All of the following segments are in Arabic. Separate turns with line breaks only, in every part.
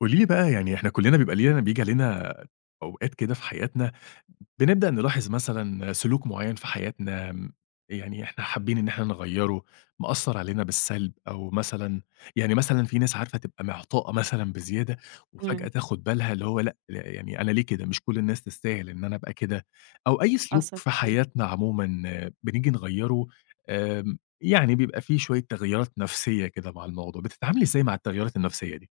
قولي لي بقى. يعني إحنا كلّنا بيبقى لينا بييجي علينا أوقات كده في حياتنا، بنبدأ نلاحظ مثلًا سلوك معيّن في حياتنا. يعني إحنا حابين إن إحنا نغيّره، مأثّر علينا بالسلب، أو مثلًا يعني مثلًا في ناس عارفة تبقى معطاءة مثلًا بزيادة،
إمم،
وفجأة تاخُد بالها اللي هو لأ، لا، يعني أنا ليه كده؟ مش كل الناس تستاهل إن أنا أبقى كده، أو أي سلوك
حصل
في
فعلًا.
حياتنا عمومًا. آه، بنيجي نغيّره. آمم، يعني بيبقى في شوية تغييرات نفسيّة كده مع الموضوع، بتتعاملي إزاي مع التغييرات النفسيّة دي؟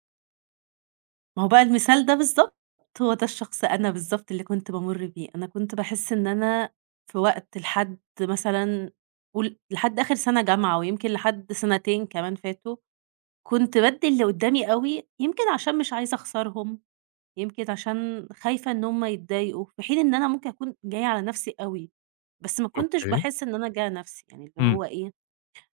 ما هو بقى المثال ده بالضبط، هو ده الشخص أنا بالضبط اللي كنت بامُر بيه، أنا كنت باحس إن أنا في وقت لحد مثلًا قُل لحد آخر سَنة جامعة ويمكن لحد سَنتين كمان فاتوا، كنت بادّي اللي قُدّامي أوي، يمكن عشان مش عايزة أخسرهم، يمكن عشان خايفة إن هُم يتضايقوا، في حين إن أنا ممكن أكون جاية على نَفْسي أوي، بس ما كنتش
اوكي.
باحس إن أنا جاية نَفْسي، يعني اللي
إمم.
هو إيه.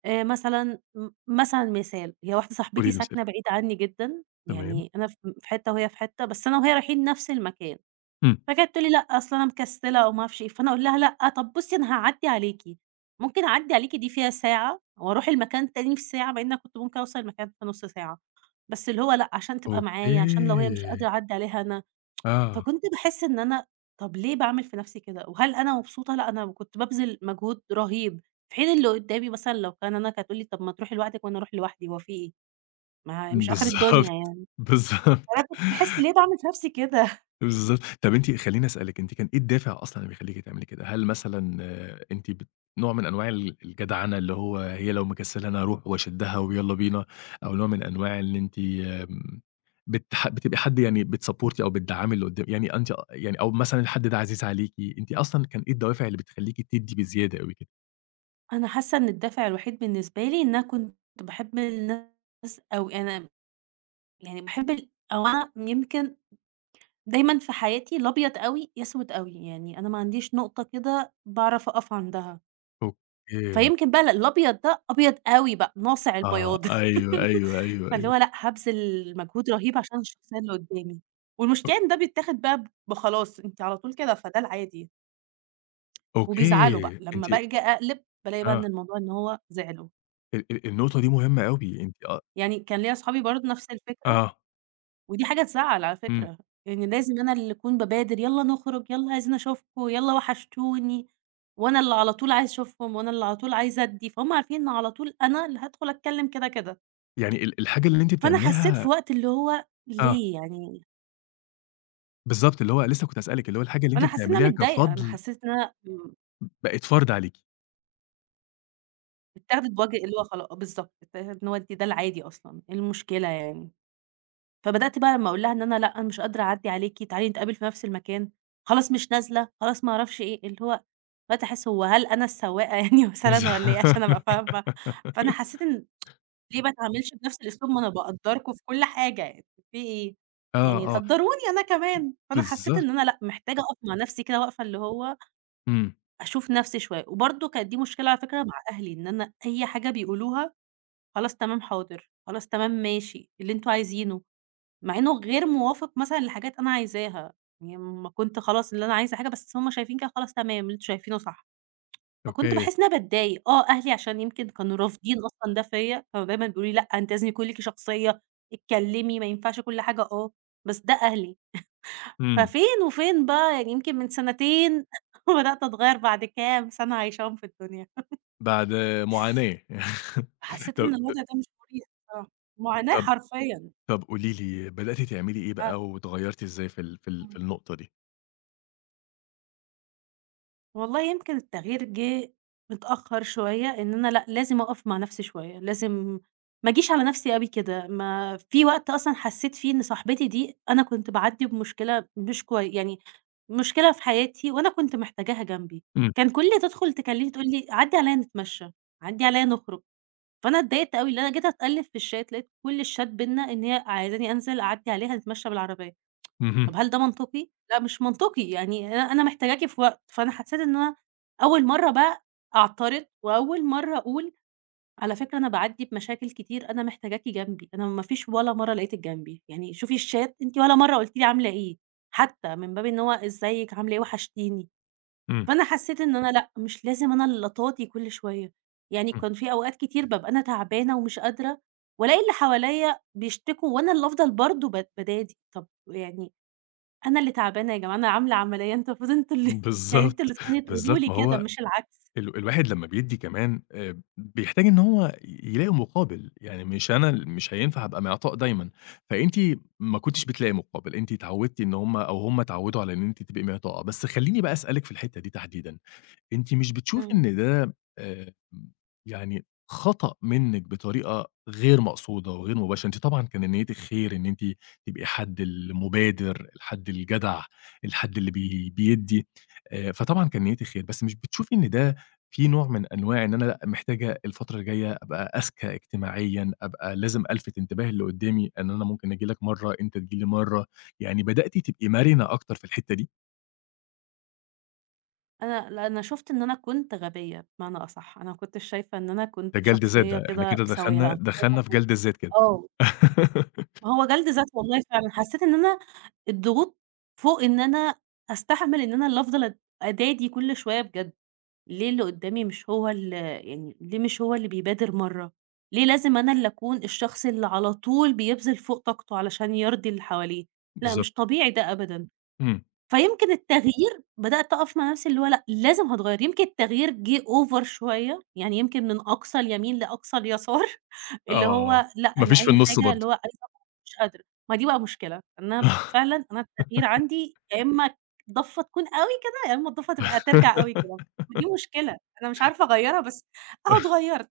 مثلًا مثلًا مثال، هي واحدة صاحبتي
قولي لي مثال.
ساكنة بعيد عني جدًا،
تمام.
يعني أنا في حتّة وهي في حتّة، بس أنا وهي رايحين نفس المكان،
إمم.
فكانت تقول لي: "لأ، أصل أنا مكسلة." أو ما أعرفش إيه، فأنا أقول لها: "لأ، طب بُصّي أنا هاعدّي عليكِ." ممكن أعدّي عليكِ دي فيها ساعة وأروح المكان تاني في ساعة، مع إن أنا كنت ممكن أوصل المكان في نُص ساعة، بس اللي هو لأ، عشان تبقى
أوكي.
معايا، عشان لو هي مش قادرة أعدّي عليها أنا.
آه.
فكنت باحس إن أنا طَب ليه باعمل في نَفْسي كده، وهل أنا مبسوطة؟ لأ، أنا كنت بابذل مجهود رهيب، في حين اللي قدّامي مثلًا لو كان أنا كانت هتقول لي: "طَب ما تروحي لوحدِك وأنا أروح لوحدي، هو في إيه؟ ما هي مش آخر الدنيا
بالضبط.
يعني." فأنا
بالضبط.
كنت باحس ليه باعمل في نَفْسي كده؟
بالضبط. طب أنتِ خلّيني أسألِك، أنتِ كان إيه الدافع أصلًا اللي بيخلّيكِ تعملي كده؟ هل مثلًا أنتِ نوع من أنواع الجدعنة اللي هو هي لو مكسّلة أنا هاروح وأشدّها ويالّا بينا، أو نوع من أنواع إن أنتِ آمم، بتبقي حد يعني بتسبورتي، أو بتدعّمي اللي قدّا يعني أنتِ يعني، أو مثلًا الحد ده عزيز عليكِ، أنتِ أصلًا كان إيه الدوافع اللي بتخلّيكِ تدّي بزيادة أوي كده؟
أنا حاسة إن الدافع الوحيد بالنسبة لي إن أنا كنت باحب الناس أوي، أنا يعني باحب ال أو أنا يمكن دايمًا في حياتي لا أبيض أوي يا أسود أوي، يعني أنا ما عنديش نقطة كده باعرف أقف عندها.
أوكي.
فيمكن بقى الأبيض ده أبيض أوي بقى، ناصع
آه،
البياض.
أيوه، أيوه، أيوه،
فاللي
أيوه.
هو لأ، هابذل مجهود رهيب عشان الشخصية اللي قدّامي،
أ
والمشكلة إن ده بيتاخد بقى بخلاص أنتِ على طول كده، فده العادي، يعني. وبيزعلوا بقى،
أوكي، أنتِ
لمّا باجي أقلب بالاقي بقى إن
آه،
الموضوع إن هو زعلوا،
ال ال النقطة دي مهمة أوي، أنتِ آه،
يعني كان ليّا صحابي برضه نفس الفكرة،
آه،
ودي حاجة تزعّل على
إمم،
فكرة، يعني لازم أنا اللي أكون بابادر "يالّا نخرج، يالّا عايزين أشوفكم، يالّا وحشتوني." وأنا اللي على طول عايزة أشوفهم، وأنا اللي على طول عايزة أدّي، فهُم عارفين إن على طول أنا اللي هادخل أتكلم كده، كده.
يعني الحاجة اللي أنتِ
فأنا حسّيت في
بتعمليها
وقت اللي هو
آه،
ليه يعني
بالضبط، اللي هو لسه كنت هاسألِك، اللي هو الحاجة اللي أنتِ
فأنا حسّيت إن أنا
بتعمليها
متضايقة، أنا
كفضل
حسّيت إن أنا
بقت فرض عليكِ.
اتاخدت بوجه اللي هو بالضبط، اتاخدت إن هو أنتِ ده العادي أصلًا، إيه المشكلة يعني؟ فبدأت بقى لمّا أقول لها إن أنا لأ، أنا مش قادرة أعدّي عليكِ، تعالي نتقابل في نفس المكان، خلاص مش نازلة، خلاص ما أعرفش إيه، اللي هو بدأت أحس هو هل أنا السواقة؟ يعني
بالض
مثلًا والّا إيه عشان أبقى فاهمة؟ فأنا حسّيت إن ليه ما اتعاملش بنفس الأسلوب؟ ما أنا باقدّركم في كل حاجة، يعني في إيه؟
آه،
يعني
آه،
قدّروني أنا كمان، فأنا حسّيت
بالضبط.
إن أنا لأ، محتاجة أقف مع نفسي كده وقفة اللي هو
إمم.
أشوف نفسي شوية، وبرضه كانت دي مشكلة على فكرة مع أهلي، إن أنا أي حاجة بيقولوها خلاص تمام حاضر، خلاص تمام ماشي، اللي أنتم عايزينه، مع إنه غير موافق مثلًا لحاجات أنا عايزاها، يعني أمّا كنت خلاص اللي أنا عايزة حاجة بس هُم شايفين كده خلاص تمام، اللي أنتم شايفينه صح. فكنت
أوكي.
باحس إن أنا باتضايق، آه، أهلي عشان يمكن كانوا رافضين أصلًا ده فيّا، كانوا دايمًا بيقولوا لي: "لأ، أنتِ لازم يكون ليكِ شخصية، اتكلمي، ما ينفعش كل حاجة آه." بس ده أهلي،
إمم.
ففين وفين بقى يعني يمكن من سنتين بدأت أتغيّر بعد كام سنة عايشاهم في الدنيا.
بعد معاناة.
فحسيت
طب
إن الوضع ده مش مريح بصراحة، معاناة
طب
حرفيًا.
طب قولي لي، بدأتِ تعملي إيه
آه.
بقى واتغيّرتِ إزاي في ال في ال في النقطة دي؟
والله يمكن التغيير جِه متأخّر شوية، إن أنا لأ، لازم أقف مع نَفْسي شوية، لازم ما أجيش على نَفْسي أوي كده، ما في وقت أصلًا حسّيت فيه إن صاحبتي دي أنا كنت باعدّي بمشكلة مش كوي يعني مشكلة في حياتي وأنا كنت محتاجاها جنبي،
إمم.
كان كل اللي تدخُل تكلّمني تقول لي: "عدّي عليّا نتمشّى، عدّي عليّا نخرج." فأنا اتضايقت أوي، لإن أنا جيت أتألّف في الشات لقيت كل الشات بيننا إن هي عايزاني أنزل أعدّي عليها نتمشّى بالعربية. طب
اهم.
هل ده منطقي؟ لأ مش منطقي، يعني أنا محتاجاكِ في وقت، فأنا حسيت إن أنا أول مرّة بقى أعترض، وأول مرّة أقول على فكرة أنا باعدّي بمشاكل كتير، أنا محتاجاكِ جنبي، أنا ما فيش ولا مرّة لقيتِك جنبي، يعني شوفي الشات أنتِ ولا مرّة قُلتِ لي عاملة إيه، حتى من باب إن هو إزيِك، عاملة إيه، وحشتيني،
إمم.
فأنا حسيت إن أنا لأ، مش لازم أنا اللي أتاضي كل شوية، يعني كان في أوقات كتير بابقى أنا تعبانة ومش قادرة، وألاقي اللي حواليّا بيشتكوا، وأنا اللي أفضل برضه بادادي، طب يعني أنا اللي تعبانة يا جماعة، أنا عاملة عملية، أنتم المفروض أنتم اللي يعني أنتم اللي
بالضبط،
تكونوا تقولوا
بالضبط.
لي
ما
كده
هو
مش العكس.
الواحد لمّا بيدّي كمان بيحتاج إن هو يلاقي مقابل، يعني مش أنا ال مش هينفع أبقى معطاء دايمًا، فأنتِ ما كنتيش بتلاقي مقابل، أنتِ اتعوّدتِ إن هم، أو هم اتعوّدوا على إن أنتِ تبقي معطاءة. بس خلّيني بقى أسألِك في الحتّة دي تحديدًا، أنتِ مش بتشوفي
إمم.
إن ده يعني خطأ منِّك بطريقة غير مقصودة وغير مباشرة؟ أنتِ طبعًا كان نيتِك خير، إن أنتِ تبقي حد المبادر، الحد الجدع، الحد اللي بيدّي، فطبعًا كان نيتِك خير، بس مش بتشوفي إن ده في نوع من أنواع إن أنا لأ، محتاجة الفترة الجاية أبقى أذكى اجتماعيًا، أبقى لازم ألفت انتباه اللي قدّامي إن أنا ممكن آجي لك مرّة، أنت تيجي لي مرّة، يعني بدأتِ تبقي مرنة أكتر في الحتّة دي؟
أنا لأ، أنا شُفت إن أنا كنت غبية بمعنى أصح، أنا ما كنتش شايفة إن أنا
ده
كنت
جلد ذات
شخصية
ده، إحنا
كده
كده
سوية، لأ،
دخلنا
أنا كنت شايفة
دخلنا
إن
في
أنا
جلد الذات كده.
آه، ما هو جلد ذات والله فعلًا، حسيت إن أنا الضغوط فوق إن أنا أستحمل إن أنا اللي أفضل أدادي كل شوية بجد. ليه اللي قدّامي مش هو ال يعني ليه مش هو اللي بيبادر مرّة؟ ليه لازم أنا اللي أكون الشخص اللي على طول بيبذل فوق طاقته علشان يرضي اللي حواليه؟ لأ مش
بالضبط.
طبيعي ده أبدًا.
إمم.
فيمكن التغيير بدأت أقف مع نفسي اللي هو لأ، لازم هاتغيّر، يمكن التغيير جِه over شوية، يعني يمكن من أقصى اليمين لأقصى اليسار اللي
آه.
هو لأ،
ما
أنا
فيش
أي
في النُص
حاجة اللي
برضه.
هو عايزة مش قادرة، ما دي بقى مشكلة، إن أنا فعلًا أنا التغيير عندي يا إمّا ضفّة تكون أوي كده، يا إمّا الضفّة تبقى ترجع أوي كده، ودي مشكلة، أنا مش عارفة أغيّرها بس أهو اتغيّرت.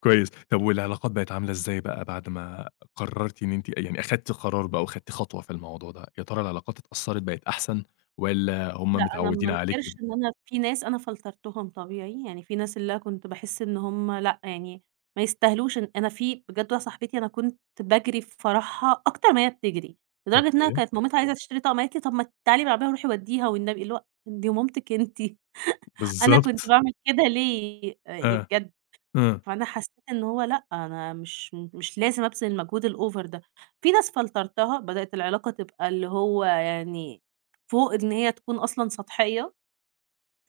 كويس. طب والعلاقات بقت عاملة إزاي بقى بعد ما قررتِ إن أنتِ يعني أخدتِ قرار بقى وخدتِ خطوة في الموضوع ده، يا ترى العلاقات اتأثّرت بقت أحسن، والّا هم
لأ، أنا ما
متعوّدين عليكِ؟
انكرش إن أنا في ناس أنا فلترتهم طبيعي، يعني في ناس اللي أنا كنت باحس إن هُم لأ، يعني ما يستاهلوش إن أنا في بجد واحدة صاحبتي أنا كنت باجري في فرحها أكتر ما هي بتجري، لدرجة إنها
أوكي.
كانت مامتها عايزة تشتري طقم قالت لي: "طب ما تعالي بالعربية وروحي وديها والنبي"، اللي هو دي مامتِك أنتِ. أنا كنت
بالضبط.
باعمل كده ليه يعني
آه.
بجد؟
آه.
فأنا حسيت إن هو لأ، أنا مش لازم أبذل المجهود الأوفر ده. في ناس فلترتها بدأت العلاقة تبقى اللي هو يعني فوق إن هي تكون أصلًا سطحية.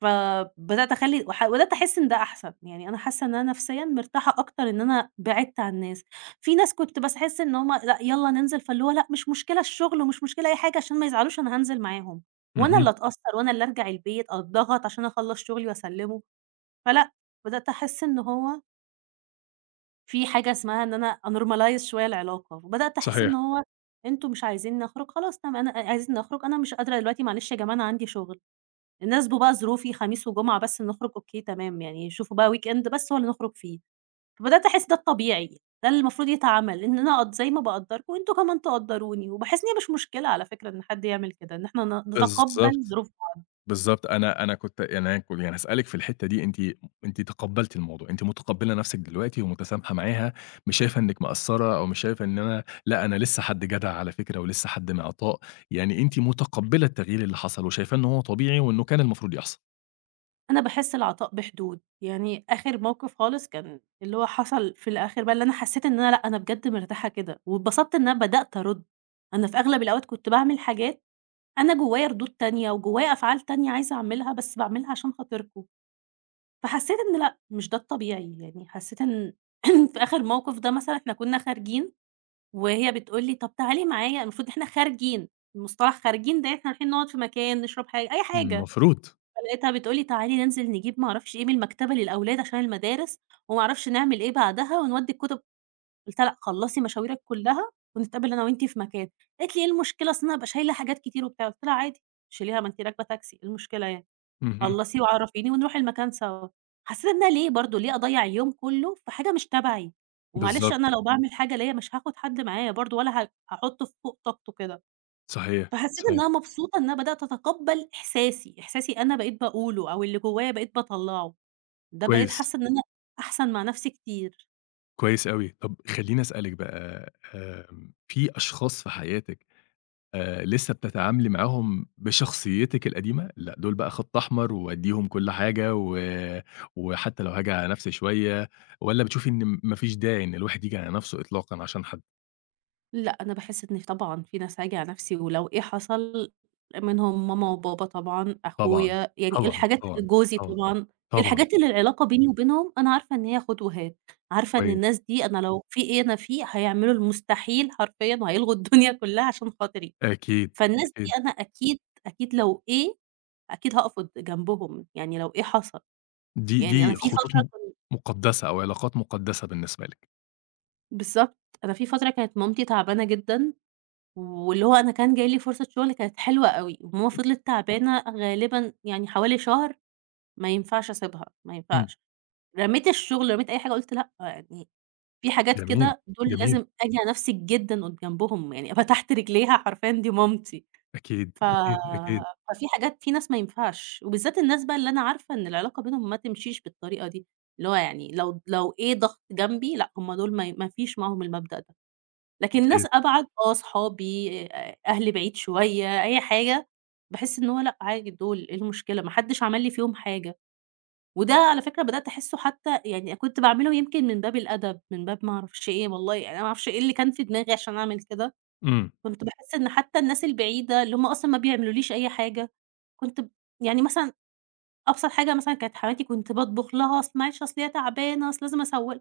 فبدأت أخلّي بدأت أحس إن ده أحسن، يعني أنا حاسة إن أنا نفسيًا مرتاحة أكتر إن أنا بعدت عن الناس، في ناس كنت باحس إن هُم لأ يالّا ننزل، فاللي هو لأ مش مشكلة الشغل ومش مشكلة أي حاجة عشان ما يزعلوش أنا هانزل معاهم، وأنا اللي
اهم.
أتأثر وأنا اللي أرجع البيت أتضغط عشان أخلّص شغلي وأسلّمه، فلأ بدأت أحس إن هو في حاجة اسمها إن أنا أnormalize شوية العلاقة، وبدأت أحس إن
صحيح.
هو أنتم مش عايزينّي أخرج خلاص تم أنا عايزينّي أخرج أنا مش قادرة دلوقتي معلش يا جماعة أنا عندي شغل. ناسبوا بقى ظروفي خميس وجمعة بس نخرج أوكي تمام، يعني شوفوا بقى weekend بس هو اللي نخرج فيه، فبدأت أحس ده الطبيعي، ده اللي المفروض يتعمل، إن أنا أقد زي ما باقدّركم أنتم كمان تقدّروني، وباحس إن هي مش مشكلة على فكرة إن حد يعمل كده، إن إحنا نتقبّل
بالضبط.
ظروف.
بالضبط، أنا أنا كنت يعني هاسألِك في الحتّة دي، أنتِ أنتِ تقبّلتِ الموضوع، أنتِ متقبّلة نَفْسِك دلوقتي ومتسامحة معاها، مش شايفة إنِّك مقصّرة، أو مش شايفة إن أنا لأ، أنا لسّه حد جدع على فكرة، ولسّه حد معطاء، يعني أنتِ متقبّلة التغيير اللي حصل وشايفاه إن هو طبيعي، وإنه كان المفروض يحصل.
أنا باحس العطاء بحدود، يعني آخر موقف خالص كان اللي هو حصل في الآخر بقى اللي أنا حسيت إن أنا لأ، أنا بجد مرتاحة كده، واتبسطت إن أنا بدأت أرُد، أنا في أغلب الأوقات كنت باعمل حاجات أنا جوايا ردود تانية وجوايا أفعال تانية عايزة أعملها، بس باعملها عشان خاطركم. فحسيت إن لأ، مش ده الطبيعي، يعني حسيت إن في آخر موقف ده مثلًا إحنا كنا خارجين وهي بتقول لي: "طب تعالي معايا." المفروض إحنا خارجين، مصطلح خارجين ده إحنا رايحين نقعد في مكان، نشرب حاجة، أي حاجة،
المفروض.
فلقيتها بتقول لي: "تعالي ننزل نجيب ما أعرفش إيه من المكتبة للأولاد عشان المدارس، وما أعرفش نعمل إيه بعدها، ونودّي الكُتب." قُلت لها: "لأ، خلّصي مشاويرِك كلّها ونتقابل أنا وأنتِ في مكان." قالت لي: "إيه المشكلة؟ أصل أنا هابقى شايلة حاجات كتير وبتاع." قُلت لها: "عادي، شيليها ما أنتِ راكبة تاكسي، إيه المشكلة يعني؟"
اهم.
خلّصي وعرّفيني ونروح المكان سوا. حسّيت إن أنا ليه برضه، ليه أضيّع يوم كُلّه في حاجة مش تبعي؟ ومعلش
بالضبط.
أنا لو باعمل حاجة ليّا مش هاخُد حد معايا برضه ولا هاحُطّه فوق طاقته كده.
صحيح،
فحسّيت إن
صحيح.
أنا مبسوطة إن أنا بدأت أتقبّل إحساسي، إحساسي أنا بقيت باقوله أو اللي جوّايا بقيت باطلّعه. ده بقيت
كويس.
حاسّة إن أنا أحسن مع نَفْسي كتير.
كويس أوي. طَب خلّيني أسألِك بقى آمم، في أشخاص في حياتِك لسه بتتعاملي معاهم بشخصيتِك القديمة؟ لأ، دول بقى خط أحمر وأدّيهم كل حاجة و وحتى لو هاجي على نفسي شوية، والّا بتشوفي إن ما فيش داعي إن الواحد ييجي على نفسه إطلاقًا عشان حد؟
لأ، أنا باحس إن طبعًا في ناس هاجي على نَفْسي، ولو إيه حصل منهم ماما وبابا طبعًا،
طبعًا،
أخويا، يعني
طبعًا،
الحاجات
طبعًا،
جوزي
طبعًا،
طبعًا،
طبعًا.
الحاجات اللي العلاقة بيني وبينهم أنا عارفة إن هي خُد وهات، عارفة إن الناس
كويس.
دي أنا لو في إيه أنا فيه هيعملوا المستحيل حرفيًا وهيلغوا الدنيا كلّها عشان خاطري،
أكيد،
فالناس دي
أكيد.
أنا أكيد، أكيد لو إيه، أكيد هاقف قد جنبهم، يعني لو إيه حصل،
دي
يعني أنا
دي
في
خطوط
فترة كنت
مقدسة، أو علاقات مقدسة بالنسبة لِك.
بالضبط، أنا في فترة كانت مامتي تعبانة جدًا واللي هو أنا كان جاي لي فرصة شغل كانت حلوة أوي، وماما فضلت تعبانة غالبًا يعني حوالي شهر، ما ينفعش أسيبها، ما
إمم.
ينفعش. رميت الشغل، رميت أي حاجة، قُلت لأ، يعني في حاجات
جميل،
كده دول لازم
جميل.
أجي على نفسي جدًا قد جنبهم، يعني فتحت رجليها حرفيًا دي مامتي.
أكيد،
ف
أكيد، أكيد،
ففي حاجات في ناس ما ينفعش، وبالذات الناس بقى اللي أنا عارفة إن العلاقة بينهم ما تمشيش بالطريقة دي، اللي هو يعني لو إيه ضغط جنبي، لأ، هم دول ما فيش معاهم المبدأ ده. لكن ناس
أكيد.
أبعد آه، صحابي أهلي بعيد شوية، أي حاجة، باحس إن هو لأ عادي دول إيه المشكلة، ما حدش عمل لي فيهم حاجة، وده على فكرة بدأت أحسه حتى يعني كنت باعمله يمكن من باب الأدب، من باب ما أعرفش إيه، والله يعني أنا ما أعرفش إيه اللي كان في دماغي عشان أعمل كده،
إمم.
كنت باحس إن حتى الناس البعيدة اللي هُم أصلًا ما بيعملوليش أي حاجة، كنت يعني مثلًا أبسط حاجة مثلًا كانت حماتي كنت باطبخ لها، أصل معلش أصل هي تعبانة، أصل لازم أسوّ.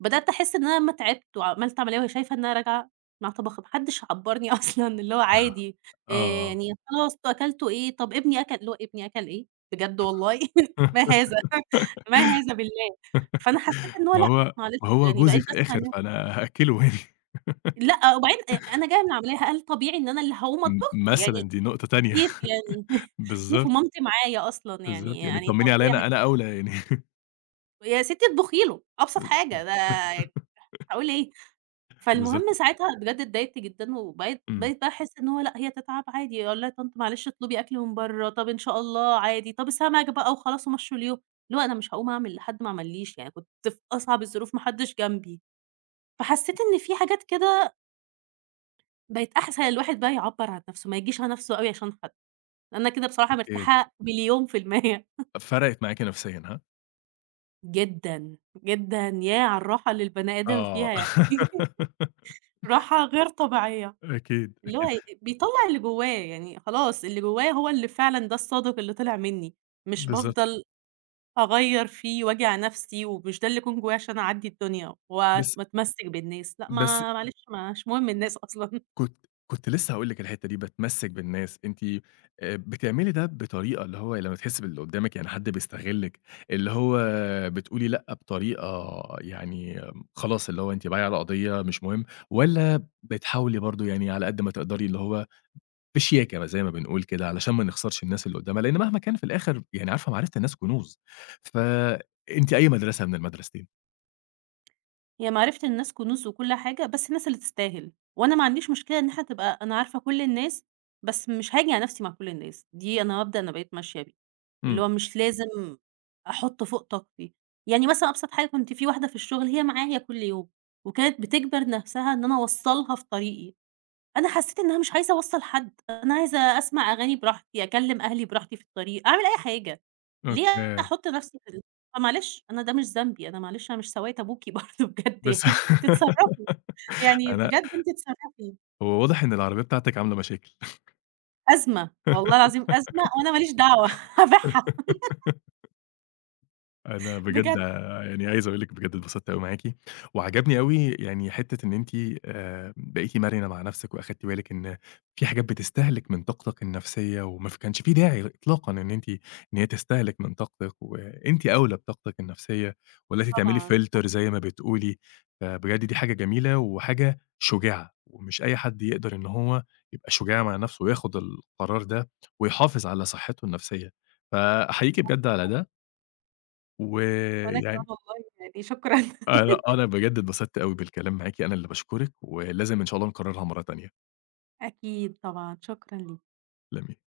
بدأت أحس إن أنا لمّا تعبت وعملت عملية وهي شايفة إن أنا راجعة مع طبخة، ما حدش عبّرني أصلًا، اللي هو عادي،
آه.
يعني خلاص أنتم أكلتوا إيه؟ طب ابني أكل اللي هو ابني أكل إيه؟ بجد والله! ما هذا! ما هذا بالله! فأنا حسيت إن هو
ما
لأ،
هو
معلش
ما هو
يعني
جوزي
بقيت
في
باسمع
الآخر،
إن
فأنا هأكّله يعني.
لأ، وبعدين أنا جاية من العملية هل طبيعي إن أنا اللي هاقوم أطبخ؟ يعني
مثلًا دي نقطة تانية.
كيف يعني؟ كيف
بالضبط،
ومامتي معايا أصلًا يعني
بالضبط. يعني
يعني
اتطمّني
طب
عليَّ
إيه
أنا،
هاجيب
أنا أولى يعني.
يا ستّي اطبخي له أبسط حاجة، ده هاقول إيه؟
بالضبط.
فالمهم ساعتها بجد اتضايقت جدًا، وبقيت
إمم.
بقيت بقى أحس إن هو لأ هي تتعب عادي، أقول لها: "يا طنط معلش اطلبي أكل من برّه، طب إن شاء الله عادي، طب السمك بقى." وخلاص ومشّوا اليوم، اللي هو أنا مش هاقوم أعمل لحد ما عملّيش، يعني كنت في أصعب الظروف ما حدش جنبي، فحسيت إن في حاجات كده بقت أحسن الواحد بقى يعبّر عن نفسه، ما يجيش على نفسه أوي عشان حد، أنا كده بصراحة
أكيد.
مرتاحة مليون في المِيّة.
فرقِت معاكِ نفسيًا ها؟
جدًا، جدًا، ياه على الراحة اللي البني آدم
آه.
فيها يعني. راحة غير طبيعية.
أكيد،
اللي هو
أكيد.
بيطلّع اللي جوّاه، يعني خلاص اللي جوّاه هو اللي فعلًا ده الصادق اللي طلع منّي، مش
بالضبط.
بافضل أغيّر فيه وأجي على نفسي، ومش ده اللي يكون جوّايا عشان أعدّي الدنيا
بس
وأتمسّك بالناس، لأ
بس
ما معلش مش مهم الناس أصلًا.
كنت لسه هاقول لِك الحتّة دي، باتمسّك بالناس، أنتِ بتعملي ده بطريقة اللي هو لمّا تحسّي باللي قدّامِك يعني حد بيستغلِّك، اللي هو بتقولي لأ بطريقة يعني خلاص اللي هو أنتِ بايعة على قضية مش مهم، والّا بتحاولي برضه يعني على قد ما تقدري اللي هو بشياكة زي ما بنقول كده، علشان ما نخسرش الناس اللي قدّامها، لإن مهما كان في الآخر يعني عارفة معرفة الناس كنوز، فأنتِ أي مدرسة من المدرستين؟
هي معرفة الناس كنوز وكل حاجة، بس الناس اللي تستاهل، وأنا ما عنديش مشكلة إن إحنا تبقى أنا عارفة كل الناس، بس مش هاجي على نفسي مع كل الناس، دي أنا مبدأ أنا بقيت ماشية بيه. اللي
إمم.
هو مش لازم أحُط فوق طاقتي. يعني مثلًا أبسط حاجة كنت في واحدة في الشغل هي معايا كل يوم، وكانت بتجبر نَفْسها إن أنا أوصّلها في طريقي، أنا حسّيت إن أنا مش عايزة أوصّل حد، أنا عايزة أسمع أغاني براحتي، أكلّم أهلي براحتي في الطريق، أعمل أي حاجة، ليه
أوكي.
أحُط نَفْسي في ال فمعلش أنا ده مش ذنبي، أنا معلش أنا مش سواقة أبوكِ برضه بجد
بس
يعني أنتِ اتصرّفي، يعني
أنا
بجد أنتِ اتصرّفي.
هو واضح إن العربية بتاعتِك عاملة مشاكل.
أزمة، والله العظيم أزمة وأنا ما ليش دعوة. هابيعها
أنا بجد
بجد
يعني عايز أقول لِك بجد اتبسطت أوي معاكِ، وعجبني أوي يعني حتّة إن أنتِ بقيتِ مرنة مع نفسِك، وأخدتِ بالِك إن في حاجات بتستهلك من طاقتك النفسية، وما كانش في داعي إطلاقًا إن أنتِ إن هي تستهلك من طاقتِك، وأنتِ أولى بطاقتِك النفسية، وبدأتِ تعملي
طبعًا.
فلتر زي ما بتقولي، فبجد دي حاجة جميلة وحاجة شجاعة، ومش أي حد يقدر إن هو يبقى شجاع مع نفسه وياخد القرار ده، ويحافظ على صحته النفسية، فأحييكِ بجد على ده.
وأنا كمان
ويعني
والله يعني شكرًا.
أنا أنا بجد اتبسطت أوي بالكلام معاكِ، أنا اللي باشكرِك، ولازم إن شاء الله نكررها مرة تانية.
أكيد طبعًا، شكرًا ليك.
تسلمي.